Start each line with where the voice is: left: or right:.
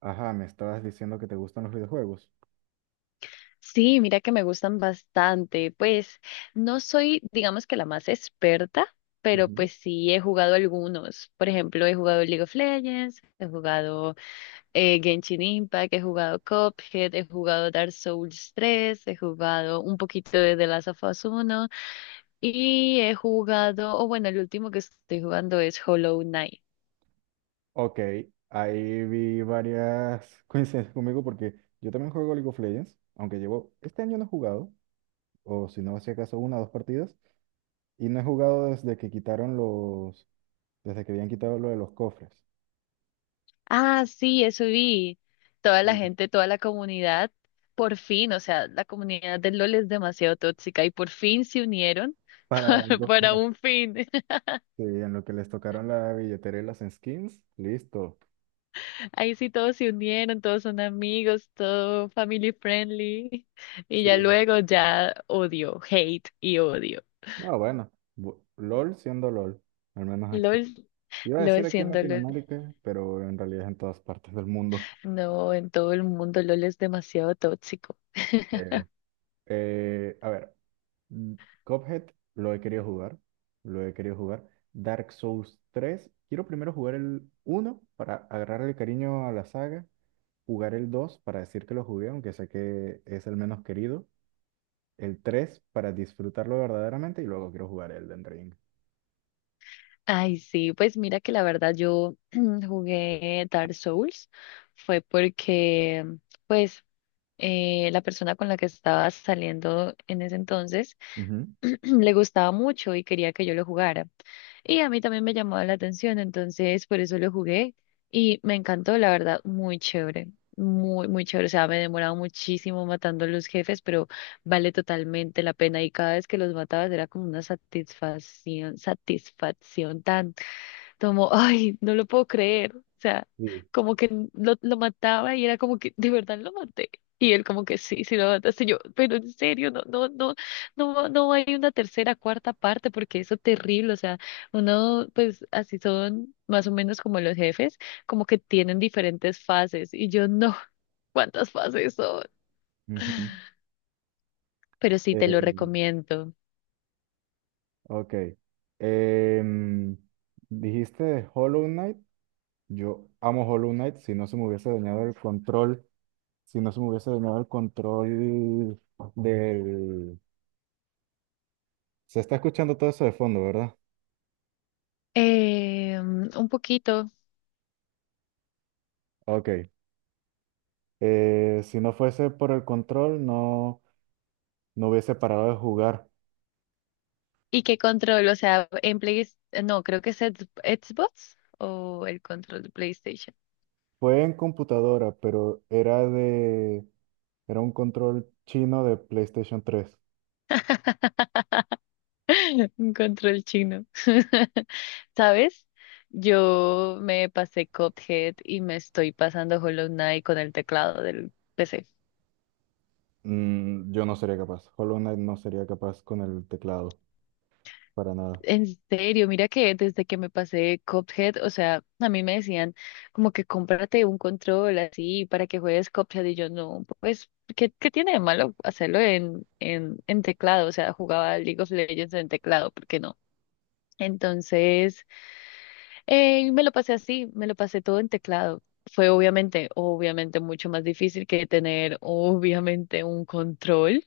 right: Ajá, me estabas diciendo que te gustan los videojuegos.
left: Sí, mira que me gustan bastante. Pues no soy, digamos que la más experta, pero
right: Ujú.
left: pues sí he jugado algunos. Por ejemplo, he jugado League of Legends, he jugado Genshin Impact, he jugado Cuphead, he jugado Dark Souls 3, he jugado un poquito de The Last of Us uno y he jugado, o bueno, el último que estoy jugando es Hollow Knight.
right: Ok, ahí vi varias coincidencias conmigo porque yo también juego League of Legends, aunque llevo, este año no he jugado, o si no, si acaso una o dos partidas, y no he jugado desde que quitaron los, desde que habían quitado lo de los cofres.
left: Ah, sí, eso vi. Toda la
right: Sí.
left: gente, toda la comunidad, por fin, o sea, la comunidad del LOL es demasiado tóxica y por fin se unieron
right: Para algo que
left: para
right: no-
left: un fin.
right: sí, en lo que les tocaron la billetera y las skins, listo.
left: Ahí sí todos se unieron, todos son amigos, todo family friendly y
right: Sí.
left: ya luego ya odio, hate y odio.
right: No, bueno, bu- LOL siendo LOL, al menos aquí.
left: LOL,
right: Iba a decir
left: LOL
right: aquí en
left: siendo LOL.
right: Latinoamérica, pero en realidad es en todas partes del mundo.
left: No, en todo el mundo LOL es demasiado tóxico.
right: Eh, a ver, mm, Cuphead lo he querido jugar, lo he querido jugar. Dark Souls 3, quiero primero jugar el uno para agarrarle cariño a la saga, jugar el 2 para decir que lo jugué, aunque sé que es el menos querido, el 3 para disfrutarlo verdaderamente y luego quiero jugar Elden Ring.
left: Ay, sí, pues mira que la verdad yo jugué Dark Souls fue porque, pues, la persona con la que estaba saliendo en ese entonces
right: Ujú.
left: le gustaba mucho y quería que yo lo jugara. Y a mí también me llamaba la atención, entonces por eso lo jugué y me encantó, la verdad, muy chévere, muy, muy chévere. O sea, me demoraba muchísimo matando los jefes, pero vale totalmente la pena y cada vez que los matabas era como una satisfacción, satisfacción tan como, ay, no lo puedo creer. O sea,
right: Sí.
left: como que lo mataba y era como que, de verdad lo maté. Y él como que sí, sí lo mataste. Y yo, pero en serio, no, no, no, no, no hay una tercera, cuarta parte porque eso es terrible. O sea, uno, pues así son más o menos como los jefes, como que tienen diferentes fases. Y yo no, ¿cuántas fases son?
right: Ujú.
left: Pero sí te
right: Eh,
left: lo recomiendo.
right: Ok. Em, dijiste de Hollow Knight. Yo amo Hollow Knight. Si no se me hubiese dañado el control, si no se me hubiese dañado el control del... Se está escuchando todo eso de fondo, ¿verdad?
left: Un poquito.
right: Ok. Si no fuese por el control, no, no hubiese parado de jugar.
left: ¿Y qué control? O sea, en Play... No, creo que es Xbox o el control de PlayStation.
right: Fue en computadora, pero era de... Era un control chino de PlayStation 3.
left: Un control chino. ¿Sabes? Yo me pasé Cuphead y me estoy pasando Hollow Knight con el teclado del PC.
right: Mm, yo no sería capaz. Hollow Knight no sería capaz con el teclado, para nada.
left: En serio, mira que desde que me pasé de Cuphead, o sea, a mí me decían como que cómprate un control así para que juegues Cuphead y yo no, pues, ¿qué tiene de malo hacerlo en, en teclado? O sea, jugaba League of Legends en teclado, ¿por qué no? Entonces, me lo pasé así, me lo pasé todo en teclado. Fue obviamente, obviamente mucho más difícil que tener obviamente un control.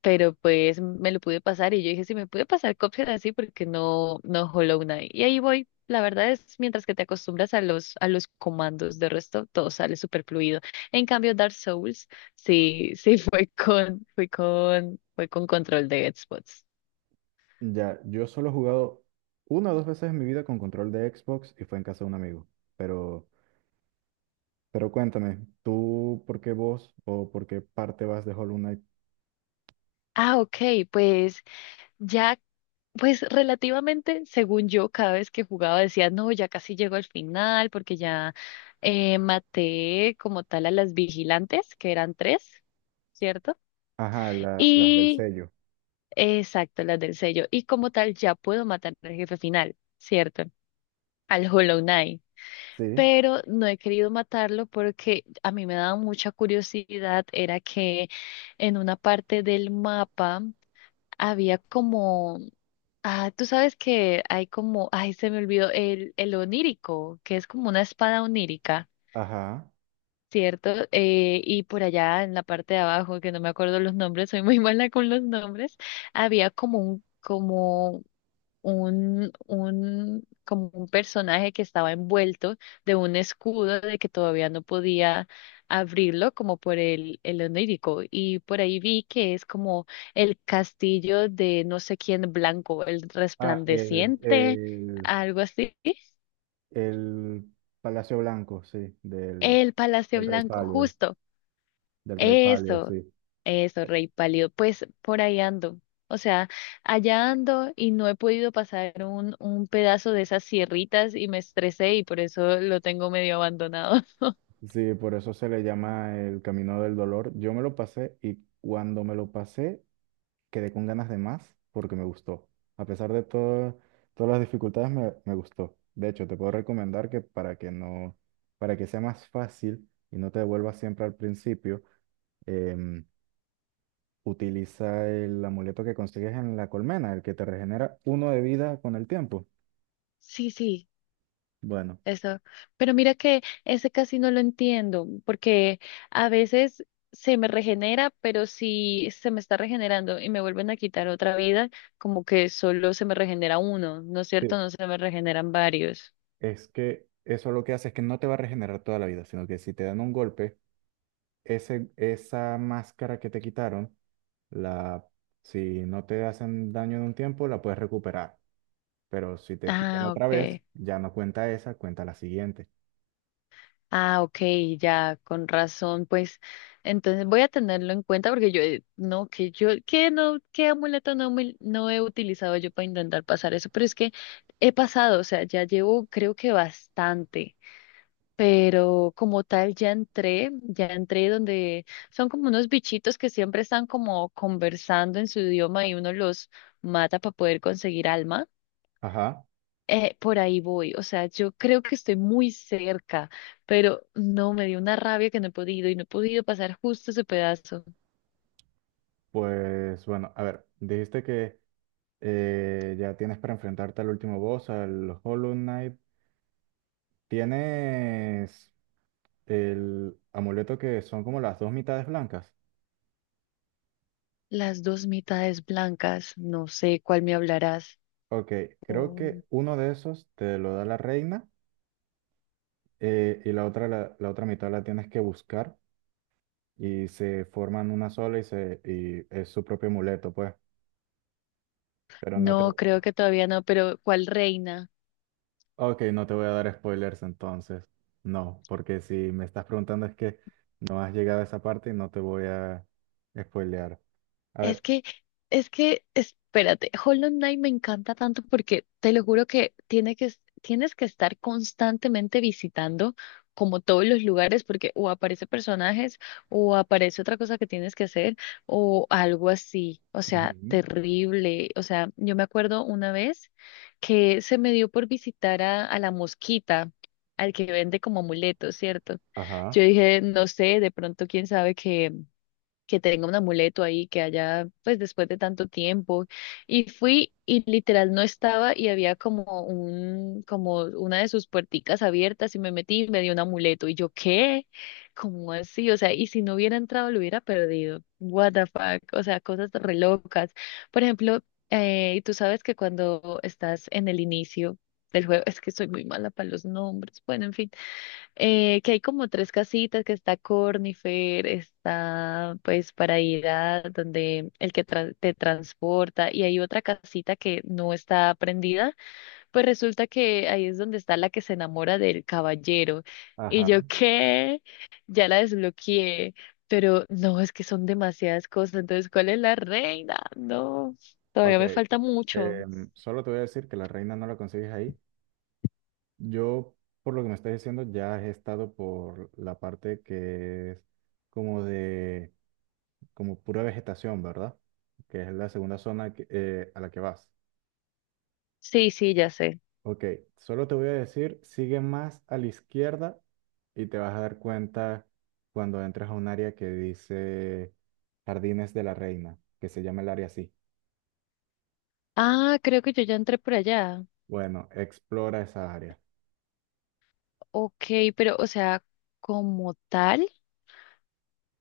left: Pero pues me lo pude pasar y yo dije, si me pude pasar Cuphead así, porque no, no Hollow Knight. Y ahí voy. La verdad es, mientras que te acostumbras a los, comandos, de resto todo sale súper fluido. En cambio, Dark Souls, sí, sí fue con, control de spots.
right: Ya, yo solo he jugado una o dos veces en mi vida con control de Xbox y fue en casa de un amigo. Pero, pero cuéntame, ¿tú por qué vos o por qué parte vas de Hollow Knight?
left: Ah, ok, pues ya, pues relativamente, según yo, cada vez que jugaba decía, no, ya casi llego al final, porque ya maté como tal a las vigilantes, que eran tres, ¿cierto?
right: Ajá, la- las del
left: Y
right: sello.
left: exacto, las del sello. Y como tal, ya puedo matar al jefe final, ¿cierto? Al Hollow Knight.
right: Sí,
left: Pero no he querido matarlo porque a mí me daba mucha curiosidad. Era que en una parte del mapa había como. Ah, tú sabes que hay como. Ay, se me olvidó. El onírico, que es como una espada onírica.
right: ajá.
left: Cierto, y por allá en la parte de abajo, que no me acuerdo los nombres, soy muy mala con los nombres, había como un, como un personaje que estaba envuelto de un escudo de que todavía no podía abrirlo, como por el onírico. Y por ahí vi que es como el castillo de no sé quién blanco, el
right: Ah, el,
left: resplandeciente,
right: el,
left: algo así.
right: el Palacio Blanco, sí,
left: El Palacio
right: del Rey
left: Blanco,
right: Pálido,
left: justo.
right: del Rey Pálido,
left: Eso,
right: sí.
left: eso, Rey Pálido. Pues por ahí ando. O sea, allá ando y no he podido pasar un pedazo de esas sierritas y me estresé y por eso lo tengo medio abandonado.
right: Sí, por eso se le llama el Camino del Dolor. Yo me lo pasé y cuando me lo pasé quedé con ganas de más porque me gustó. A pesar de todo, todas las dificultades, me gustó. De hecho, te puedo recomendar que para que no, para que sea más fácil y no te devuelvas siempre al principio, em, utiliza el amuleto que consigues en la colmena, el que te regenera uno de vida con el tiempo.
left: Sí, sí,
right: Bueno,
left: eso. Pero mira que ese casi no lo entiendo porque a veces se me regenera, pero si se me está regenerando y me vuelven a quitar otra vida, como que solo se me regenera uno, ¿no es
right: sí,
left: cierto? No se me regeneran varios.
right: es que eso lo que hace es que no te va a regenerar toda la vida, sino que si te dan un golpe, esa máscara que te quitaron, la, si no te hacen daño en un tiempo, la puedes recuperar. Pero si te quitan
left: Ah,
right: otra vez,
left: ok.
right: ya no cuenta esa, cuenta la siguiente.
left: Ah, ok, ya, con razón, pues entonces voy a tenerlo en cuenta porque yo, no, que yo, que no, qué amuleto no, no he utilizado yo para intentar pasar eso, pero es que he pasado, o sea, ya llevo creo que bastante, pero como tal ya entré, donde son como unos bichitos que siempre están como conversando en su idioma y uno los mata para poder conseguir alma.
right: Ajá,
left: Por ahí voy, o sea, yo creo que estoy muy cerca, pero no, me dio una rabia que no he podido y no he podido pasar justo ese pedazo.
right: pues bueno, a ver, dijiste que ya tienes para enfrentarte al último boss, al Hollow Knight. Tienes el amuleto que son como las dos mitades blancas.
left: Las dos mitades blancas, no sé cuál me hablarás.
right: Ok, creo
left: Mm,
right: que uno de esos te lo da la reina y la otra, la otra mitad la tienes que buscar. Y se forman una sola y, se, y es su propio amuleto, pues. Pero no te...
left: No, creo que todavía no, pero ¿cuál reina?
right: Ok, no te voy a dar spoilers entonces. No, porque si me estás preguntando es que no has llegado a esa parte y no te voy a spoilear. A
left: Es
right: ver.
left: que, es que, espérate, Hollow Knight me encanta tanto porque te lo juro que, tienes que estar constantemente visitando como todos los lugares porque o aparece personajes o aparece otra cosa que tienes que hacer o algo así. O sea,
right: Ujú.
left: terrible. O sea, yo me acuerdo una vez que se me dio por visitar a, la mosquita, al que vende como amuletos, ¿cierto? Yo
right: Ajá,
left: dije, no sé, de pronto quién sabe que tenga un amuleto ahí, que haya, pues después de tanto tiempo. Y fui y literal no estaba y había como un, como una de sus puerticas abiertas y me metí y me dio un amuleto. Y yo, ¿qué? ¿Cómo así? O sea, y si no hubiera entrado lo hubiera perdido. What the fuck? O sea, cosas re locas. Por ejemplo, tú sabes que cuando estás en el inicio del juego, es que soy muy mala para los nombres. Bueno, en fin que hay como tres casitas, que está Cornifer, está pues para ir a donde el que te transporta y hay otra casita que no está prendida, pues resulta que ahí es donde está la que se enamora del caballero. Y
right: ajá.
left: yo qué, ya la desbloqueé, pero no, es que son demasiadas cosas, entonces ¿cuál es la reina? No, todavía
right: Ok.
left: me falta mucho.
right: Solo te voy a decir que la reina no la consigues ahí. Yo, por lo que me estás diciendo, ya he estado por la parte que es como de como pura vegetación, ¿verdad? Que es la segunda zona que- a la que vas.
left: Sí, sí, ya sé.
right: Ok, solo te voy a decir, sigue más a la izquierda y te vas a dar cuenta cuando entras a un área que dice Jardines de la Reina, que se llama el área así.
left: Ah, creo que yo ya entré por allá.
right: Bueno, explora esa área.
left: Ok, pero o sea, como tal,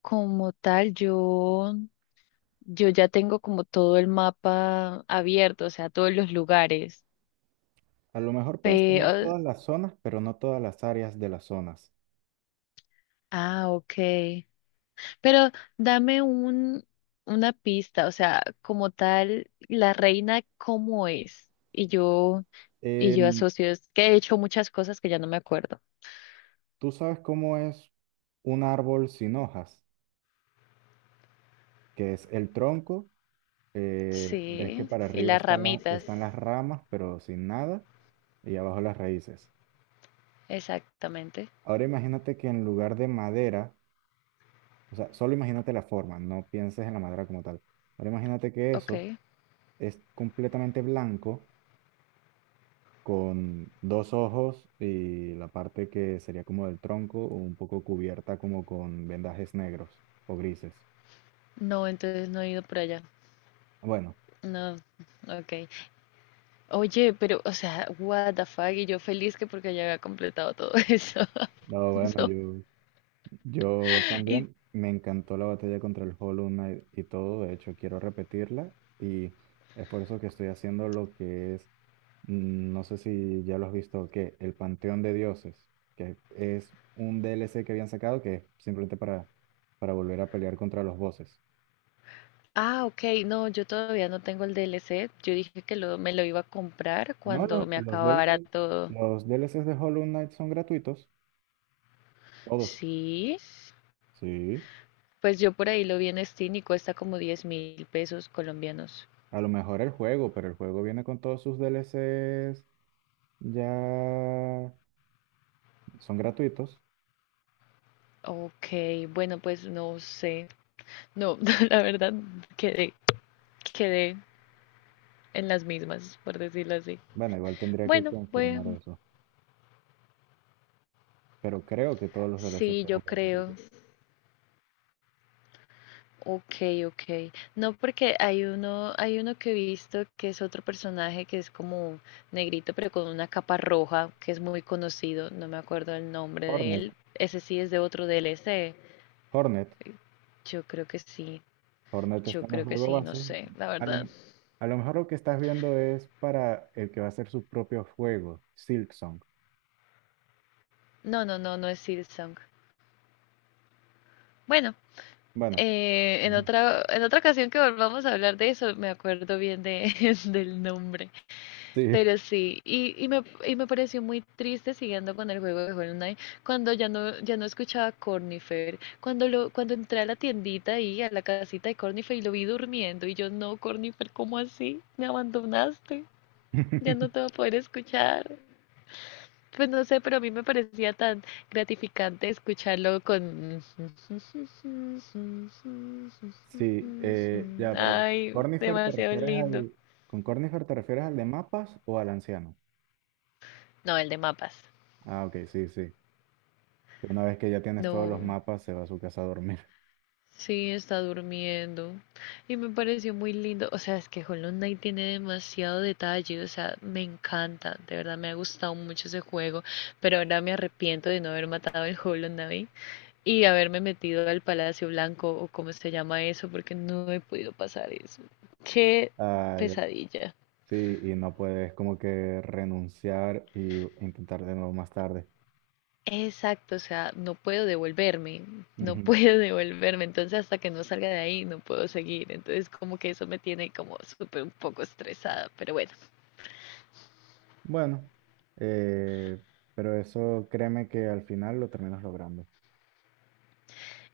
left: como tal, yo, yo ya tengo como todo el mapa abierto, o sea, todos los lugares.
right: A lo mejor puedes tomar
left: Pero,
right: todas las zonas, pero no todas las áreas de las zonas.
left: ah, ok. Pero dame una pista, o sea, como tal, la reina, ¿cómo es? Y yo
right: Em,
left: asocio, es que he hecho muchas cosas que ya no me acuerdo.
right: ¿Tú sabes cómo es un árbol sin hojas? Que es el tronco, ves que
left: Sí,
right: para
left: y
right: arriba
left: las ramitas,
right: están las ramas, pero sin nada, y abajo las raíces.
left: exactamente.
right: Ahora imagínate que en lugar de madera, o sea, solo imagínate la forma, no pienses en la madera como tal. Ahora imagínate que
left: Ok.
right: eso es completamente blanco, con dos ojos y la parte que sería como del tronco, o un poco cubierta como con vendajes negros o grises.
left: No, entonces no he ido por allá.
right: Bueno,
left: No, ok. Oye, pero, o sea, what the fuck, y yo feliz que porque ya había completado todo eso.
right: no, bueno,
left: No.
right: yo... Yo
left: Y,
right: también me encantó la batalla contra el Hollow Knight y todo, de hecho quiero repetirla y es por eso que estoy haciendo lo que es, no sé si ya lo has visto, que el Panteón de Dioses, que es un DLC que habían sacado que es simplemente para volver a pelear contra los bosses.
left: ah, ok, no, yo todavía no tengo el DLC. Yo dije que lo, me lo iba a comprar
right: No, lo-
left: cuando me
right: los
left: acabara
right: DLC,
left: todo.
right: los DLCs de Hollow Knight son gratuitos, todos.
left: Sí,
right: Sí,
left: pues yo por ahí lo vi en Steam y cuesta como 10.000 pesos colombianos.
right: a lo mejor el juego, pero el juego viene con todos sus DLCs ya son gratuitos.
left: Ok, bueno, pues no sé. No, la verdad, quedé, quedé en las mismas, por decirlo así.
right: Bueno, igual tendría que
left: Bueno,
right: confirmar
left: bueno,
right: eso. Pero creo que todos los DLC
left: sí, yo
right: fueron
left: creo.
right: gratuitos.
left: Ok, ok. No, porque hay uno que he visto que es otro personaje que es como negrito, pero con una capa roja, que es muy conocido. No me acuerdo el nombre de
right: Hornet,
left: él. Ese sí es de otro DLC.
right: Hornet,
left: Yo creo que sí.
right: Hornet está
left: Yo
right: en el
left: creo que
right: juego
left: sí, no
right: base.
left: sé, la
right: A lo,
left: verdad.
right: a lo mejor lo que estás viendo es para el que va a hacer su propio juego, Silksong.
left: No, no, no, no es Silksong. Bueno,
right: Bueno,
left: en
right: ujú,
left: otra, ocasión que volvamos a hablar de eso, me acuerdo bien de, del nombre.
right: sí,
left: Pero sí, y me pareció muy triste siguiendo con el juego de Hollow Knight, cuando ya no, escuchaba a Cornifer, cuando cuando entré a la tiendita ahí, a la casita de Cornifer y lo vi durmiendo, y yo no, Cornifer, ¿cómo así? Me abandonaste, ya no te voy a poder escuchar. Pues no sé, pero a mí me parecía tan gratificante escucharlo con...
right: sí, ya, pero con
left: Ay,
right: Cornifer te
left: demasiado
right: refieres
left: lindo.
right: al, ¿con Cornifer te refieres al de mapas o al anciano?
left: No, el de mapas.
right: Ah, ok, sí, sí. Que una vez que ya tienes todos los
left: No,
right: mapas, se va a su casa a dormir.
left: sí, está durmiendo. Y me pareció muy lindo. O sea, es que Hollow Knight tiene demasiado detalle. O sea, me encanta. De verdad me ha gustado mucho ese juego. Pero ahora me arrepiento de no haber matado el Hollow Knight y haberme metido al Palacio Blanco o como se llama eso, porque no he podido pasar eso. Qué
right: Ah,
left: pesadilla.
right: sí, y no puedes como que renunciar y intentar de nuevo más tarde.
left: Exacto, o sea, no puedo devolverme, no
right: Ujú.
left: puedo devolverme, entonces hasta que no salga de ahí no puedo seguir, entonces como que eso me tiene como súper un poco estresada, pero bueno.
right: Bueno, eh, pero eso créeme que al final lo terminas logrando.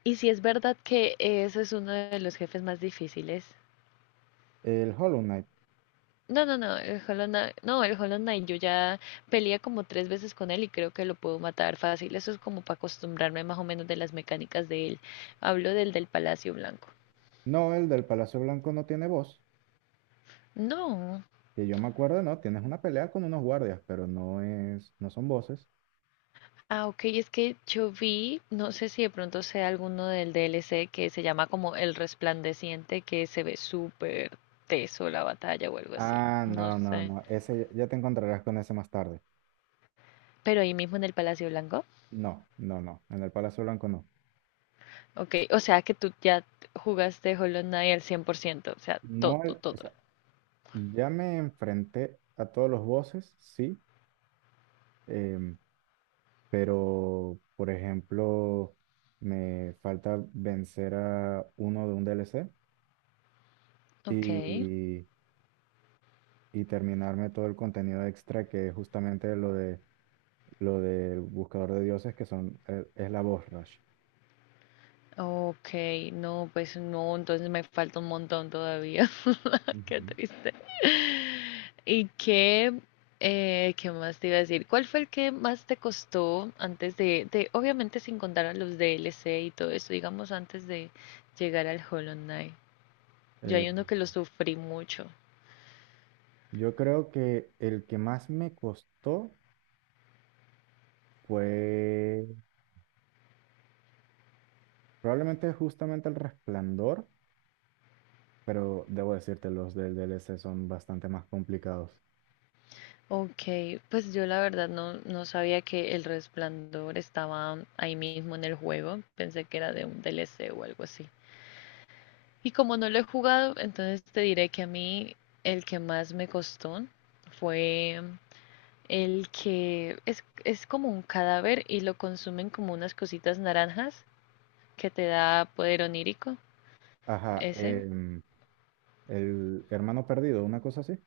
left: Y si es verdad que eso es uno de los jefes más difíciles.
right: El Hollow Knight,
left: No, no, no, el Hollow Knight, no, el Hollow Knight, yo ya peleé como tres veces con él y creo que lo puedo matar fácil, eso es como para acostumbrarme más o menos de las mecánicas de él. Hablo del Palacio Blanco.
right: no, el del Palacio Blanco no tiene voz.
left: No.
right: Que yo me acuerdo, no, tienes una pelea con unos guardias, pero no es, no son voces.
left: Ah, ok, es que yo vi, no sé si de pronto sea alguno del DLC que se llama como El Resplandeciente, que se ve súper teso la batalla o algo así,
right: Ah,
left: no
right: no, no,
left: sé.
right: no, ese ya te encontrarás con ese más tarde.
left: Pero ahí mismo en el Palacio Blanco.
right: No, no, no, en el Palacio Blanco no.
left: Ok, o sea que tú ya jugaste Hollow Knight al 100%, o sea, todo,
right: No, el- o
left: todo.
right: sea, ya me enfrenté a todos los bosses, sí. em, pero por ejemplo, me falta vencer a uno de un DLC
left: Ok.
right: y, y terminarme todo el contenido extra que es justamente lo de lo del buscador de dioses que son, es la voz rush.
left: Ok, no, pues no, entonces me falta un montón todavía. Qué
right: Ujú.
left: triste. ¿Y qué, Qué más te iba a decir? ¿Cuál fue el que más te costó antes de, obviamente sin contar a los DLC y todo eso, digamos antes de llegar al Hollow Knight? Yo
right: Eh,
left: hay uno que lo sufrí mucho.
right: yo creo que el que más me costó fue probablemente justamente el Resplandor, pero debo decirte, los del DLC son bastante más complicados.
left: Ok, pues yo la verdad no, no sabía que el Resplandor estaba ahí mismo en el juego. Pensé que era de un DLC o algo así. Y como no lo he jugado, entonces te diré que a mí el que más me costó fue el que es como un cadáver y lo consumen como unas cositas naranjas que te da poder onírico.
right: Ajá,
left: Ese,
right: el hermano perdido, una cosa así.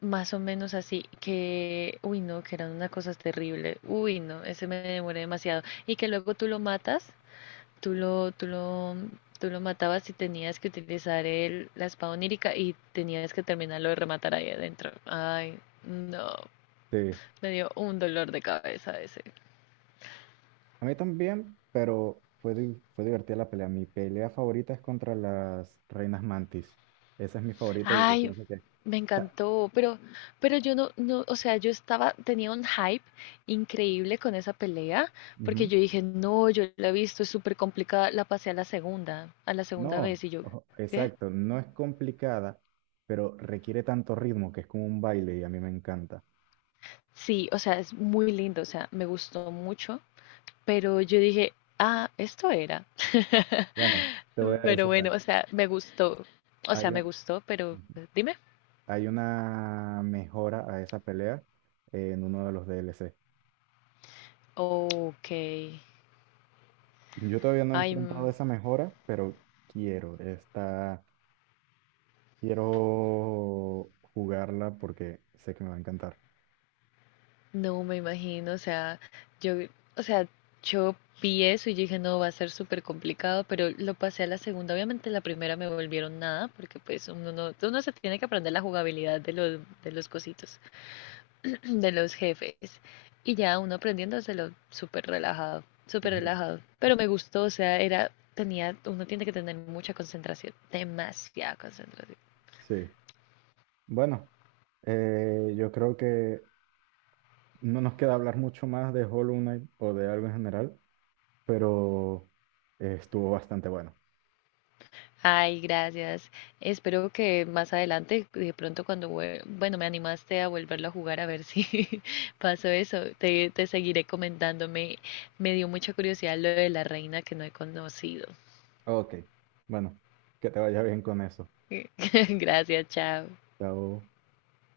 left: más o menos así, que, uy, no, que eran una cosa terrible. Uy, no, ese me demoré demasiado. Y que luego tú lo matas. Tú lo, tú lo, Tú lo matabas y tenías que utilizar la espada onírica y tenías que terminarlo de rematar ahí adentro. Ay, no.
right: Sí.
left: Me dio un dolor de cabeza ese.
right: A mí también, pero fue, di- fue divertida la pelea. Mi pelea favorita es contra las reinas mantis. Esa es mi favorita y yo
left: Ay,
right: pienso que... o
left: me
right: sea,
left: encantó, pero yo no, no, o sea, yo estaba, tenía un hype increíble con esa pelea, porque
right: ujú.
left: yo dije, no, yo la he visto, es súper complicada, la pasé a la segunda
right: No,
left: vez, y yo,
right: ojo,
left: ¿qué?
right: exacto. No es complicada, pero requiere tanto ritmo que es como un baile y a mí me encanta.
left: Sí, o sea, es muy lindo, o sea, me gustó mucho. Pero yo dije, ah, esto era.
right: Bueno, te voy a
left: Pero
right: decir
left: bueno,
right: algo.
left: o sea, me gustó. O sea,
right: Hay,
left: me
right: un-
left: gustó, pero dime.
right: hay una mejora a esa pelea en uno de los DLC.
left: Ok.
right: Yo todavía no he
left: Ay,
right: enfrentado esa mejora, pero quiero. Está Quiero jugarla porque sé que me va a encantar.
left: no me imagino. Yo, o sea, yo vi eso y yo dije, no, va a ser súper complicado, pero lo pasé a la segunda. Obviamente la primera me volvieron nada, porque pues uno no, uno se tiene que aprender la jugabilidad de los, cositos de los jefes. Y ya uno aprendiéndoselo súper relajado, súper
right: Ujú.
left: relajado. Pero me gustó, o sea, era, tenía, uno tiene que tener mucha concentración, demasiada concentración.
right: Sí. Bueno, yo creo que no nos queda hablar mucho más de Hollow Knight o de algo en general, pero estuvo bastante bueno.
left: Ay, gracias. Espero que más adelante, de pronto cuando, bueno, me animaste a volverlo a jugar a ver si pasó eso. Te seguiré comentando. Me dio mucha curiosidad lo de la reina que no he conocido.
right: Ok. Bueno, que te vaya bien con eso.
left: Gracias, chao.
right: Chao.